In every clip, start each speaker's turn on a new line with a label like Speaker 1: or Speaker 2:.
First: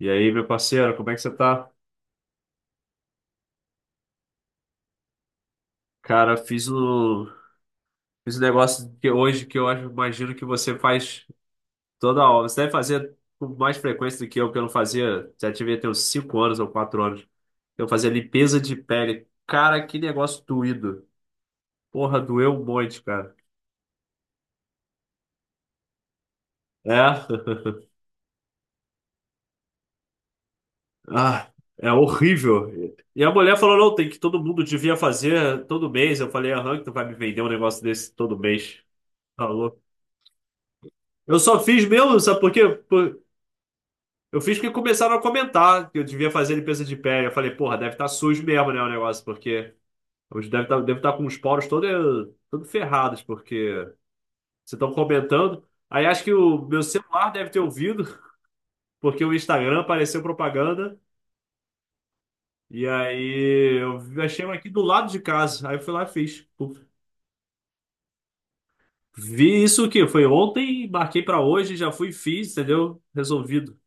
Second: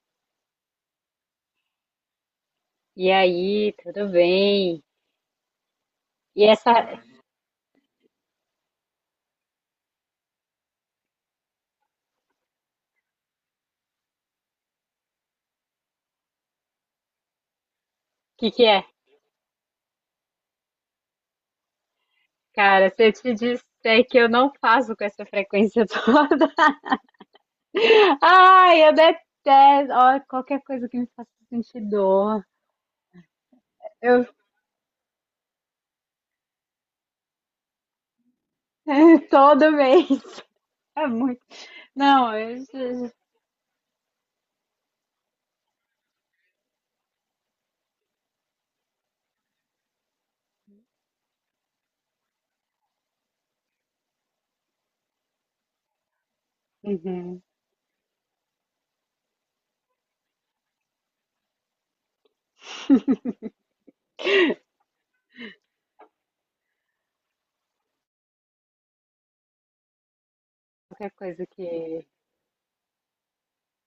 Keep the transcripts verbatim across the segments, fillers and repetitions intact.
Speaker 1: E aí, meu parceiro, como é que você tá?
Speaker 2: E aí, tudo bem?
Speaker 1: Cara,
Speaker 2: E
Speaker 1: fiz
Speaker 2: essa, o
Speaker 1: o fiz um negócio que hoje que eu acho, imagino que você faz toda hora. Você deve fazer com mais frequência do que eu, que eu não fazia. Já tive até uns cinco anos ou quatro anos. Eu fazia
Speaker 2: que
Speaker 1: limpeza
Speaker 2: que
Speaker 1: de
Speaker 2: é?
Speaker 1: pele. Cara, que negócio doído. Porra, doeu um
Speaker 2: Cara,
Speaker 1: monte,
Speaker 2: se eu te
Speaker 1: cara.
Speaker 2: disser que eu não faço com essa frequência toda.
Speaker 1: É?
Speaker 2: Ai, eu detesto. Ó, qualquer coisa que me faça
Speaker 1: Ah,
Speaker 2: sentir
Speaker 1: é
Speaker 2: dor.
Speaker 1: horrível. E a mulher falou, não, tem que
Speaker 2: Eu
Speaker 1: todo mundo devia fazer todo mês. Eu falei, aham, que tu vai me vender um negócio desse todo mês.
Speaker 2: todo
Speaker 1: Falou.
Speaker 2: mês. É
Speaker 1: Eu
Speaker 2: muito.
Speaker 1: só fiz mesmo,
Speaker 2: Não,
Speaker 1: sabe por quê?
Speaker 2: eu.
Speaker 1: Eu fiz porque começaram a comentar que eu devia fazer limpeza de pé. Eu falei, porra, deve estar sujo mesmo, né, o negócio, porque hoje deve estar deve estar com os poros todos todo ferrados, porque vocês estão comentando. Aí acho que o meu celular
Speaker 2: Uhum.
Speaker 1: deve ter ouvido, porque o Instagram apareceu propaganda. E aí eu achei um aqui do lado de casa. Aí eu fui lá e fiz. Vi isso que foi ontem,
Speaker 2: Qualquer
Speaker 1: marquei pra
Speaker 2: coisa que.
Speaker 1: hoje, já fui e fiz, entendeu? Resolvido.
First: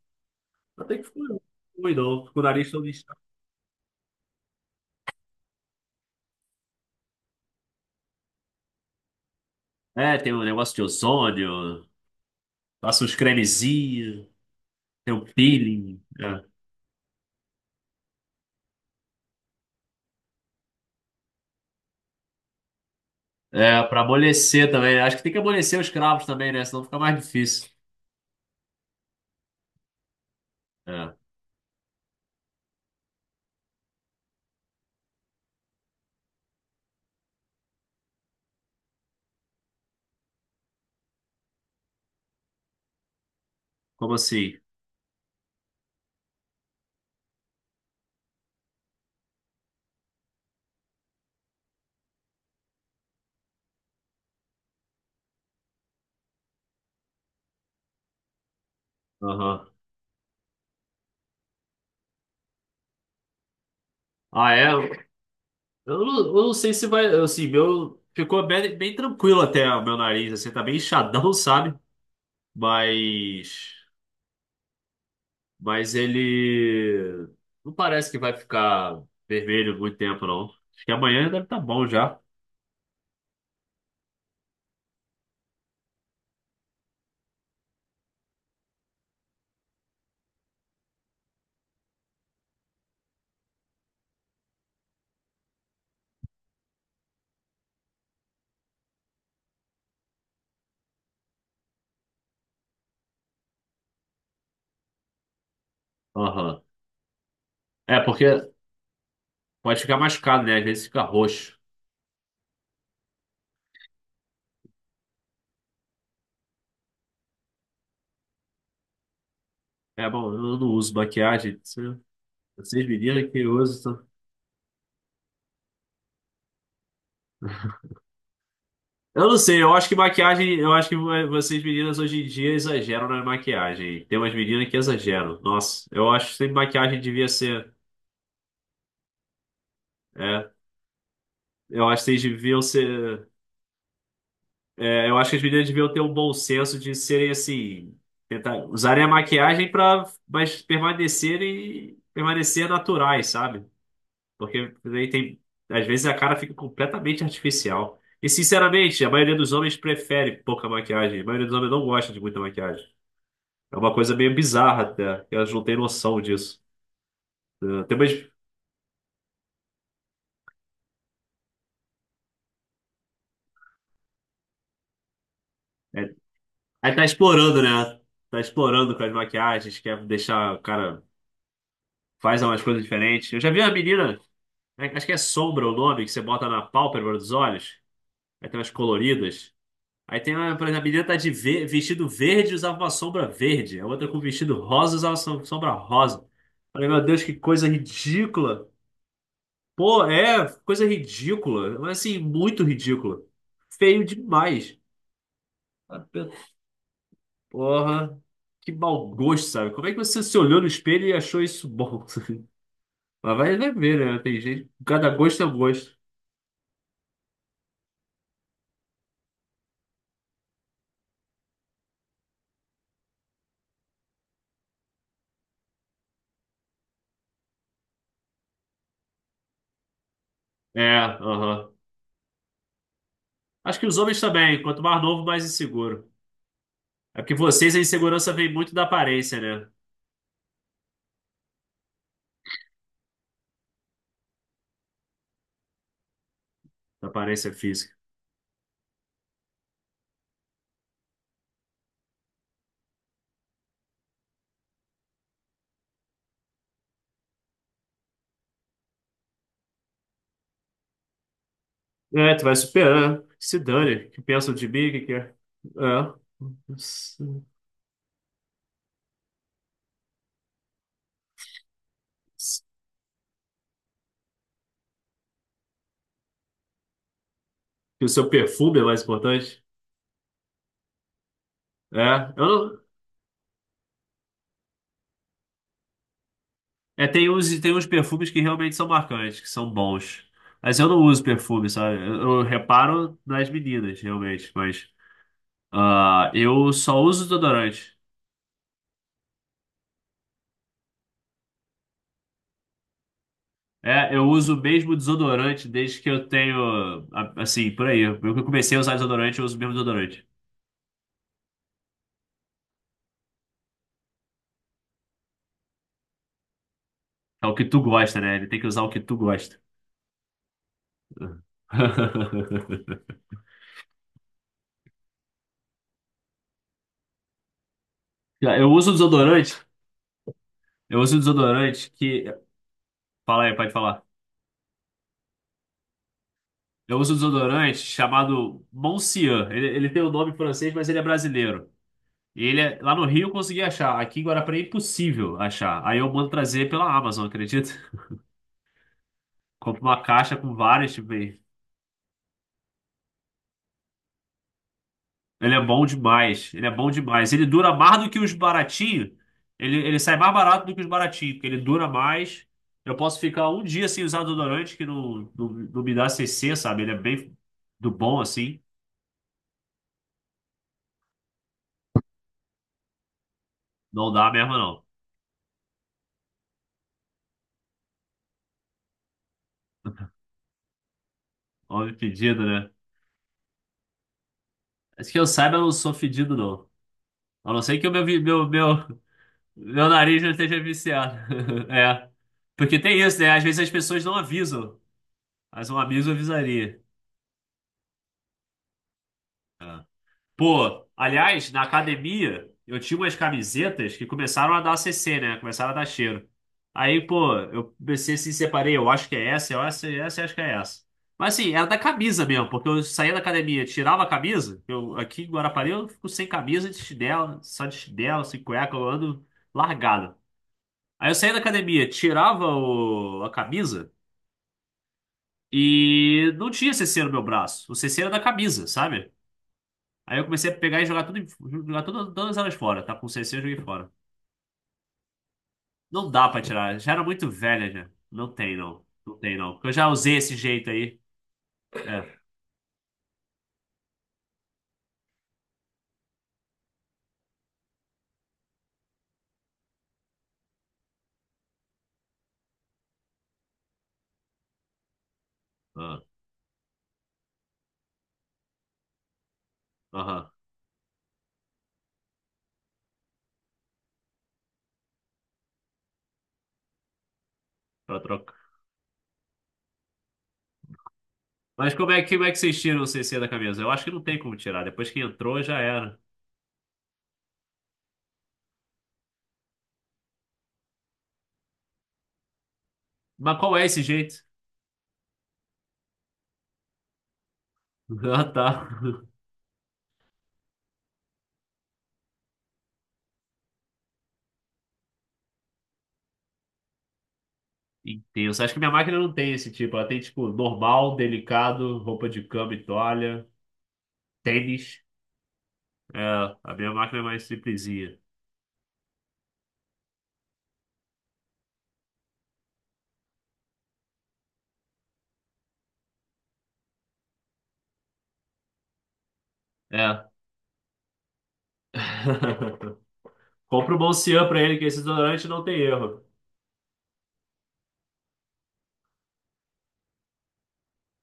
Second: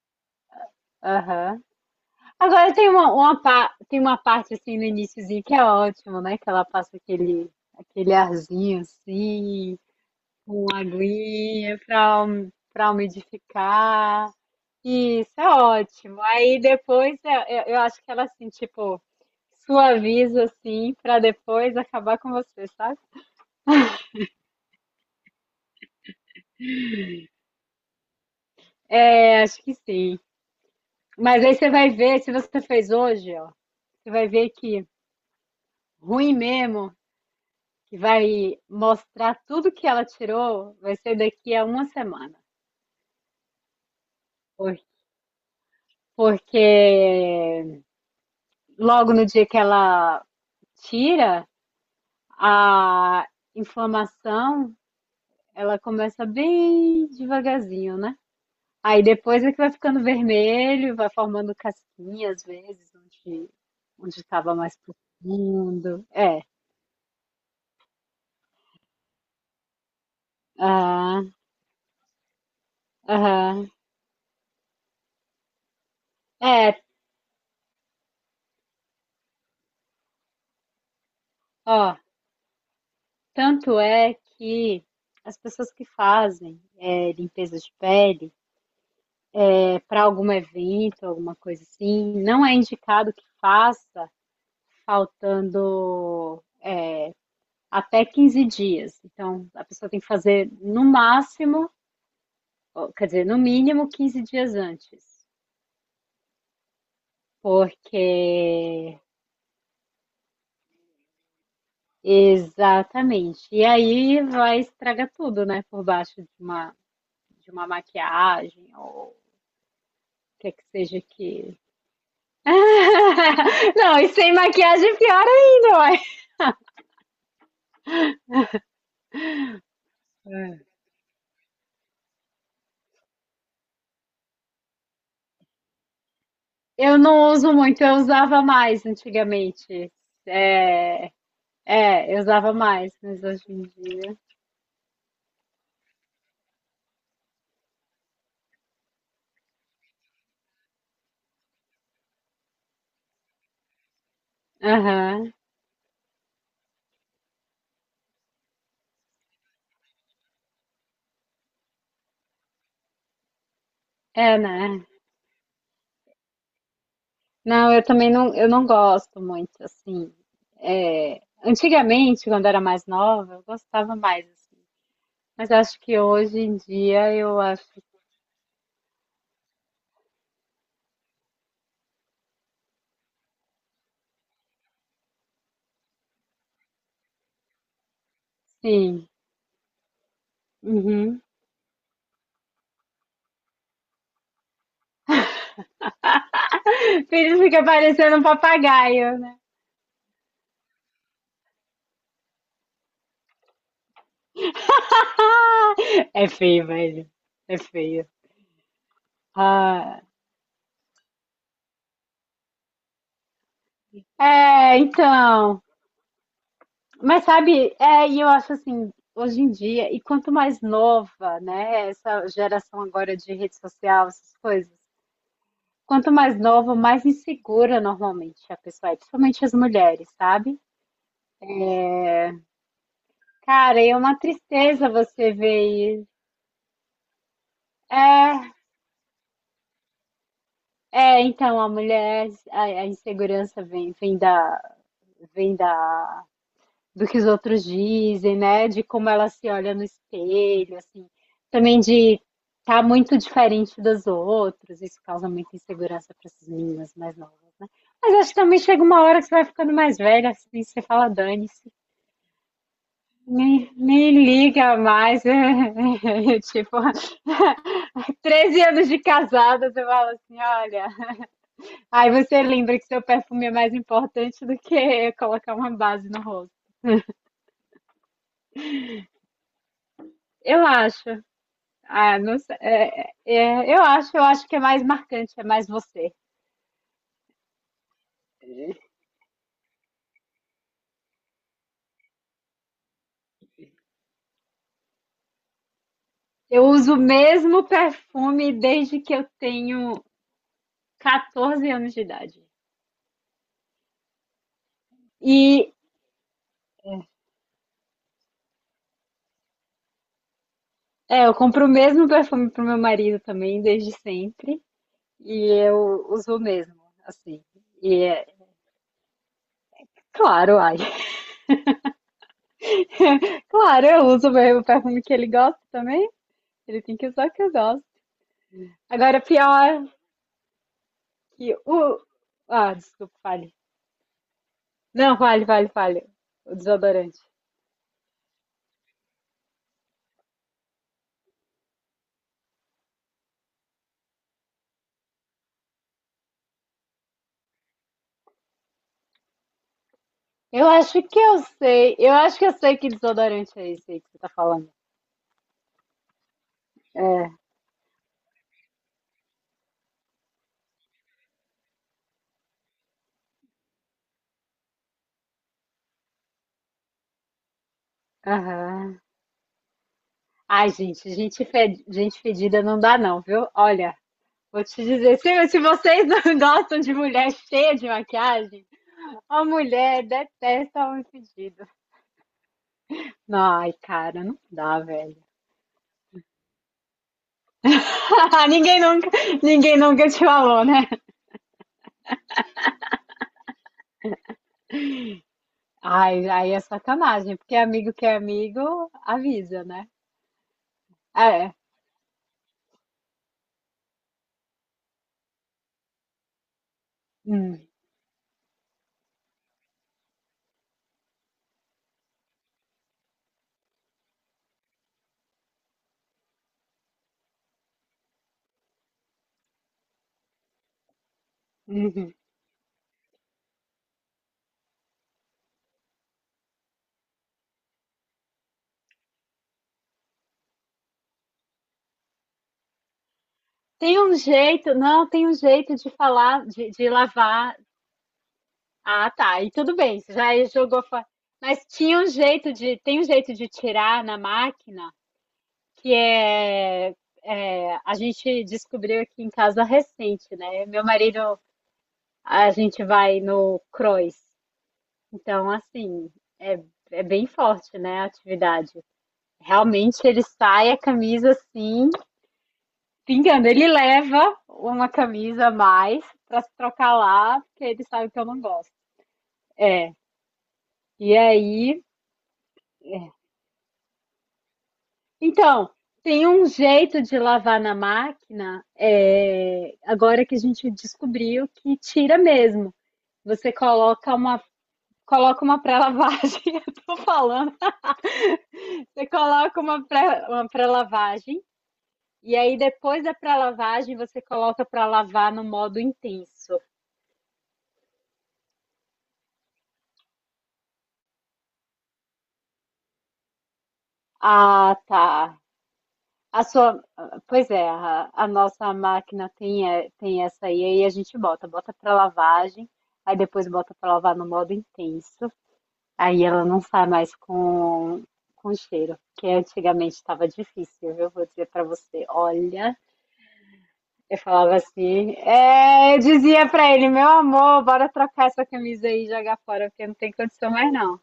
Speaker 1: Até que foi
Speaker 2: Aham.
Speaker 1: ruim, não. Com o nariz
Speaker 2: Agora
Speaker 1: todo
Speaker 2: tem uma,
Speaker 1: inchado.
Speaker 2: uma, pa- tem uma parte assim no iniciozinho que é ótimo, né? Que ela passa aquele, aquele arzinho assim.
Speaker 1: É, tem um negócio
Speaker 2: Uma
Speaker 1: de
Speaker 2: aguinha
Speaker 1: ozônio.
Speaker 2: para para
Speaker 1: Passa uns cremezinhos,
Speaker 2: umidificar.
Speaker 1: tem um
Speaker 2: Isso é
Speaker 1: peeling.
Speaker 2: ótimo. Aí depois eu, eu eu acho que ela assim, tipo, suaviza assim para depois acabar com você, sabe?
Speaker 1: É, é para amolecer também, né? Acho que tem que amolecer os cravos também, né? Senão fica mais difícil.
Speaker 2: É, acho que sim.
Speaker 1: É.
Speaker 2: Mas aí você vai ver, se você fez hoje, ó, você vai ver que ruim mesmo, que vai mostrar tudo que ela tirou, vai ser daqui a uma semana.
Speaker 1: Como assim?
Speaker 2: Por- Porque logo no dia que ela tira, a inflamação, ela começa bem devagarzinho, né? Aí depois é que
Speaker 1: Aham.
Speaker 2: vai ficando vermelho, vai formando casquinha às vezes, onde onde
Speaker 1: Ah,
Speaker 2: estava mais
Speaker 1: é? Eu
Speaker 2: profundo.
Speaker 1: não, eu
Speaker 2: É,
Speaker 1: não sei se vai. Assim, meu. Ficou bem, bem tranquilo até o meu nariz, assim, tá bem inchadão,
Speaker 2: ah,
Speaker 1: sabe?
Speaker 2: aham.
Speaker 1: Mas. Mas
Speaker 2: É,
Speaker 1: ele. Não parece que vai ficar vermelho muito tempo, não. Acho que amanhã deve estar bom
Speaker 2: ó,
Speaker 1: já.
Speaker 2: tanto é que as pessoas que fazem é, limpeza de pele é, para algum evento, alguma coisa assim, não é indicado que faça faltando é, até quinze dias. Então, a pessoa tem que fazer no máximo, ou, quer dizer, no mínimo quinze dias antes.
Speaker 1: Aham. É, porque
Speaker 2: Porque.
Speaker 1: pode ficar machucado, né? Às vezes fica roxo.
Speaker 2: Exatamente. E aí vai estragar tudo, né? Por baixo de uma, de uma maquiagem ou o
Speaker 1: É bom,
Speaker 2: que
Speaker 1: eu
Speaker 2: que
Speaker 1: não uso
Speaker 2: seja
Speaker 1: maquiagem.
Speaker 2: que.
Speaker 1: se- Vocês meninas que usam.
Speaker 2: Não, e sem maquiagem é pior ainda, ué.
Speaker 1: Eu não sei, eu acho que maquiagem, eu acho que vo- vocês meninas hoje em dia exageram na maquiagem. Tem umas meninas que exageram. Nossa, eu acho que
Speaker 2: Eu
Speaker 1: maquiagem devia
Speaker 2: não uso
Speaker 1: ser.
Speaker 2: muito, eu usava mais antigamente.
Speaker 1: É,
Speaker 2: É,
Speaker 1: eu acho que
Speaker 2: é, eu
Speaker 1: vocês
Speaker 2: usava
Speaker 1: deviam
Speaker 2: mais, mas
Speaker 1: ser.
Speaker 2: hoje em dia.
Speaker 1: É, eu acho que as meninas deviam ter um bom senso de serem assim. Tentar, usarem a maquiagem para mas permanecerem, permanecer naturais, sabe? Porque daí
Speaker 2: Aham.
Speaker 1: tem. Às vezes a cara fica completamente artificial. E sinceramente, a maioria dos homens prefere pouca maquiagem. A maioria dos homens não gosta de muita maquiagem. É uma coisa meio
Speaker 2: É,
Speaker 1: bizarra
Speaker 2: né?
Speaker 1: até que elas não têm noção disso.
Speaker 2: Não,
Speaker 1: É,
Speaker 2: eu
Speaker 1: tem
Speaker 2: também
Speaker 1: umas...
Speaker 2: não, eu não gosto muito, assim. É, antigamente, quando era mais nova, eu gostava mais, assim. Mas acho que
Speaker 1: É,
Speaker 2: hoje em
Speaker 1: aí tá
Speaker 2: dia eu
Speaker 1: explorando,
Speaker 2: acho que
Speaker 1: né? Tá explorando com as maquiagens, quer deixar o cara. Faz umas coisas diferentes. Eu já vi uma menina, é, acho que é sombra o nome, que você bota na pálpebra dos olhos. Aí tem umas
Speaker 2: sim.
Speaker 1: coloridas. Aí tem uma, por exemplo, a menina tá
Speaker 2: Uhum.
Speaker 1: de ve- vestido verde e usava uma sombra verde. A outra com vestido rosa usava som- sombra rosa. Falei, meu Deus, que
Speaker 2: Filho fica
Speaker 1: coisa
Speaker 2: parecendo um
Speaker 1: ridícula.
Speaker 2: papagaio, né?
Speaker 1: Pô, é, coisa ridícula. Mas assim, muito ridícula. Feio demais.
Speaker 2: É feio, velho. É feio.
Speaker 1: Porra, que mau gosto, sabe? Como é que
Speaker 2: Ah,
Speaker 1: você se olhou no espelho e achou isso bom? Mas vai vai ver, né? Tem gente.
Speaker 2: é,
Speaker 1: Cada gosto é um
Speaker 2: então.
Speaker 1: gosto.
Speaker 2: Mas sabe, é, e eu acho assim, hoje em dia, e quanto mais nova, né, essa geração agora de rede social, essas coisas. Quanto mais nova, mais insegura normalmente a pessoa é, principalmente as mulheres, sabe?
Speaker 1: É, aham. Acho
Speaker 2: Cara,
Speaker 1: que
Speaker 2: e é
Speaker 1: os
Speaker 2: uma
Speaker 1: homens também. Quanto
Speaker 2: tristeza
Speaker 1: mais novo,
Speaker 2: você
Speaker 1: mais
Speaker 2: ver isso.
Speaker 1: inseguro. É porque vocês, a insegurança vem
Speaker 2: É,
Speaker 1: muito da aparência, né?
Speaker 2: é, então a mulher, a, a insegurança vem, vem da, vem da, do
Speaker 1: Da
Speaker 2: que os
Speaker 1: aparência
Speaker 2: outros
Speaker 1: física.
Speaker 2: dizem, né? De como ela se olha no espelho, assim. Também de estar tá muito diferente dos outros. Isso causa muita insegurança para essas meninas mais novas, né? Mas acho que também chega uma hora que você vai ficando mais velha, assim, você fala, dane-se.
Speaker 1: É, tu vai superar. Se
Speaker 2: Nem,
Speaker 1: dane.
Speaker 2: nem
Speaker 1: Que pensa de
Speaker 2: liga
Speaker 1: mim? O que
Speaker 2: mais.
Speaker 1: quer? É.
Speaker 2: Tipo, treze anos de casada, você fala assim, olha. Aí você lembra que seu perfume é mais importante do que colocar uma base no rosto.
Speaker 1: Que o seu perfume é mais importante.
Speaker 2: Eu acho. Ah,
Speaker 1: É.
Speaker 2: não
Speaker 1: Eu
Speaker 2: sei.
Speaker 1: não...
Speaker 2: É, é, eu acho, eu acho que é mais marcante, é mais você.
Speaker 1: É, tem uns, tem uns perfumes que realmente são marcantes, que são bons. Mas eu não uso perfume, sabe? Eu, eu reparo nas meninas, realmente. Mas ah,
Speaker 2: Eu
Speaker 1: eu
Speaker 2: uso o
Speaker 1: só uso
Speaker 2: mesmo
Speaker 1: desodorante.
Speaker 2: perfume desde que eu tenho quatorze anos de idade.
Speaker 1: É, eu uso o mesmo desodorante
Speaker 2: E
Speaker 1: desde que eu tenho. a- Assim, por aí. Eu que comecei a usar desodorante, eu uso o mesmo desodorante.
Speaker 2: é, eu compro o mesmo perfume pro meu marido também, desde sempre. E eu uso mesmo, assim.
Speaker 1: É o que tu
Speaker 2: E
Speaker 1: gosta,
Speaker 2: é
Speaker 1: né? Ele tem que usar o que tu gosta.
Speaker 2: claro, ai. Claro, eu uso mesmo o mesmo perfume que ele gosta também. Ele tem que usar o que eu gosto.
Speaker 1: Já. Eu uso
Speaker 2: Agora,
Speaker 1: desodorante.
Speaker 2: pior
Speaker 1: Eu uso
Speaker 2: que
Speaker 1: desodorante
Speaker 2: o.
Speaker 1: que.
Speaker 2: Ah, desculpa,
Speaker 1: Fala
Speaker 2: fale.
Speaker 1: aí, pode falar.
Speaker 2: Não, vale, vale, vale. O
Speaker 1: Eu uso
Speaker 2: desodorante.
Speaker 1: desodorante chamado Moncian. Ele, ele tem o nome francês, mas ele é brasileiro. E ele é- lá no Rio eu consegui achar. Aqui em Guarapari é impossível achar. Aí eu mando trazer pela Amazon, acredita? Compro uma caixa com
Speaker 2: Eu
Speaker 1: vários,
Speaker 2: acho
Speaker 1: tipo,
Speaker 2: que eu sei. Eu acho que eu sei que desodorante é esse aí que você tá falando.
Speaker 1: ele é bom demais. Ele é bom demais. Ele dura mais do que os baratinhos. Ele, ele sai mais barato do que os baratinhos, porque ele dura mais. Eu posso ficar um dia sem usar desodorante que não, não, não me dá C C, sabe? Ele é bem do bom assim.
Speaker 2: Aham. Ai, gente, gente, fe- gente fedida não dá, não, viu? Olha,
Speaker 1: Não dá mesmo,
Speaker 2: vou
Speaker 1: não.
Speaker 2: te dizer, se, se vocês não gostam de mulher cheia de maquiagem, a mulher detesta homem fedido.
Speaker 1: Homem fedido, né?
Speaker 2: Ai, cara, não dá,
Speaker 1: Acho que
Speaker 2: velho.
Speaker 1: eu saiba, eu não sou fedido, não. A não ser que o meu, vi- meu, meu,
Speaker 2: Ninguém nunca, ninguém
Speaker 1: meu
Speaker 2: nunca te
Speaker 1: nariz não esteja
Speaker 2: falou, né?
Speaker 1: viciado. É. Porque tem isso, né? Às vezes as pessoas não avisam. Mas um aviso
Speaker 2: Ai, aí é
Speaker 1: avisaria.
Speaker 2: sacanagem, porque amigo que é amigo avisa, né?
Speaker 1: Pô, aliás,
Speaker 2: É.
Speaker 1: na academia, eu tinha umas camisetas que começaram a dar C C, né? Começaram a dar cheiro. Aí, pô,
Speaker 2: Hum,
Speaker 1: eu comecei assim, separei, eu acho que é essa, eu acho que é essa, eu acho que é essa. Mas assim, era da camisa mesmo, porque eu saía da academia, tirava a camisa, eu aqui em Guarapari eu fico sem camisa, de chinelo, só de chinelo, sem cueca, eu ando largado. Aí eu saía da academia,
Speaker 2: uhum.
Speaker 1: tirava o- a camisa e não tinha C C no meu braço. O C C era da camisa, sabe? Aí eu comecei a pegar e jogar tudo, em- jogar todas, todas elas fora. Tá com C C, eu joguei fora.
Speaker 2: Tem um jeito, não, tem um jeito de
Speaker 1: Não dá pra
Speaker 2: falar, de,
Speaker 1: tirar.
Speaker 2: de
Speaker 1: Já era muito
Speaker 2: lavar.
Speaker 1: velha já. Não tem, não.
Speaker 2: Ah,
Speaker 1: Não tem,
Speaker 2: tá. E
Speaker 1: não. Porque eu
Speaker 2: tudo
Speaker 1: já
Speaker 2: bem, você
Speaker 1: usei esse
Speaker 2: já
Speaker 1: jeito
Speaker 2: jogou
Speaker 1: aí.
Speaker 2: fora. Mas tinha um
Speaker 1: É.
Speaker 2: jeito de, tem um jeito de tirar na máquina? Que é, é, a gente descobriu aqui em casa recente, né? Meu marido, a gente vai no cross, então
Speaker 1: Ah,
Speaker 2: assim, é, é bem forte, né, a atividade. Realmente ele
Speaker 1: aham.
Speaker 2: sai a camisa assim, pingando. Ele leva uma camisa a mais para se trocar lá, porque ele
Speaker 1: Pra
Speaker 2: sabe que eu
Speaker 1: troca.
Speaker 2: não gosto. É. E
Speaker 1: Mas
Speaker 2: aí
Speaker 1: como é, que- como é que vocês tiram o C C da camisa? Eu acho que não tem como tirar. Depois que entrou, já
Speaker 2: então,
Speaker 1: era.
Speaker 2: tem um jeito de lavar na máquina, eh, agora que a gente descobriu que tira mesmo.
Speaker 1: Mas
Speaker 2: Você
Speaker 1: qual é esse
Speaker 2: coloca
Speaker 1: jeito?
Speaker 2: uma, coloca uma pré-lavagem, eu tô falando,
Speaker 1: Ah,
Speaker 2: você
Speaker 1: tá.
Speaker 2: coloca uma pré, uma pré-lavagem, e aí depois da pré-lavagem você coloca para lavar no modo intenso.
Speaker 1: Intenso. Acho que minha máquina não tem esse tipo. Ela tem, tipo, normal, delicado, roupa de cama e toalha,
Speaker 2: Ah,
Speaker 1: tênis.
Speaker 2: tá.
Speaker 1: É,
Speaker 2: A
Speaker 1: a minha
Speaker 2: sua,
Speaker 1: máquina é mais
Speaker 2: pois é,
Speaker 1: simplesinha.
Speaker 2: a, a nossa máquina tem, é, tem essa aí, aí a gente bota, bota para lavagem, aí depois bota para lavar no modo intenso. Aí ela não sai mais com, com cheiro, que antigamente
Speaker 1: É.
Speaker 2: estava difícil, viu? Vou dizer pra você, olha,
Speaker 1: Compra o
Speaker 2: eu
Speaker 1: Bolcian pra
Speaker 2: falava
Speaker 1: ele, que esse
Speaker 2: assim,
Speaker 1: desodorante não tem
Speaker 2: é, eu
Speaker 1: erro.
Speaker 2: dizia pra ele, meu amor, bora trocar essa camisa aí e jogar fora, porque não tem condição mais não.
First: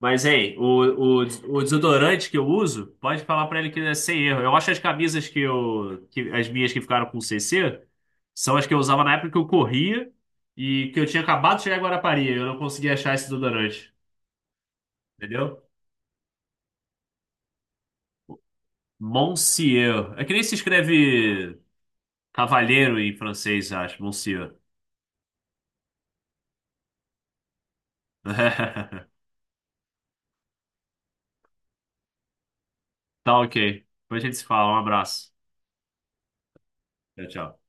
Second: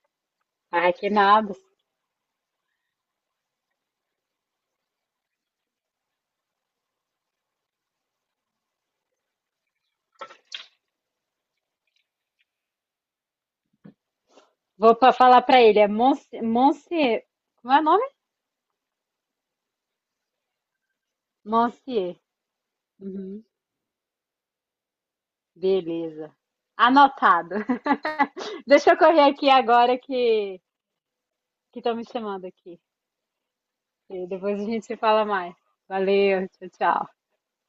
Speaker 1: Mas, hein,
Speaker 2: Ah, que
Speaker 1: o, o,
Speaker 2: nada.
Speaker 1: o desodorante que eu uso, pode falar pra ele que é sem erro. Eu acho as camisas que eu. Que, as minhas que ficaram com C C são as que eu usava na época que eu corria e que eu tinha acabado de chegar em Guarapari. Eu não conseguia achar esse desodorante.
Speaker 2: Vou pra falar pra
Speaker 1: Entendeu?
Speaker 2: ele, é Monse- Monsieur, como é o nome?
Speaker 1: Monsieur. É que nem se escreve
Speaker 2: Monsieur.
Speaker 1: cavalheiro em
Speaker 2: Uhum.
Speaker 1: francês, acho. Monsieur.
Speaker 2: Beleza. Anotado. Deixa eu correr aqui agora que que estão me chamando aqui.
Speaker 1: Tá ok.
Speaker 2: E
Speaker 1: Depois a gente se
Speaker 2: depois a
Speaker 1: fala. Um
Speaker 2: gente se fala
Speaker 1: abraço.
Speaker 2: mais. Valeu, tchau, tchau.
Speaker 1: Tchau, tchau.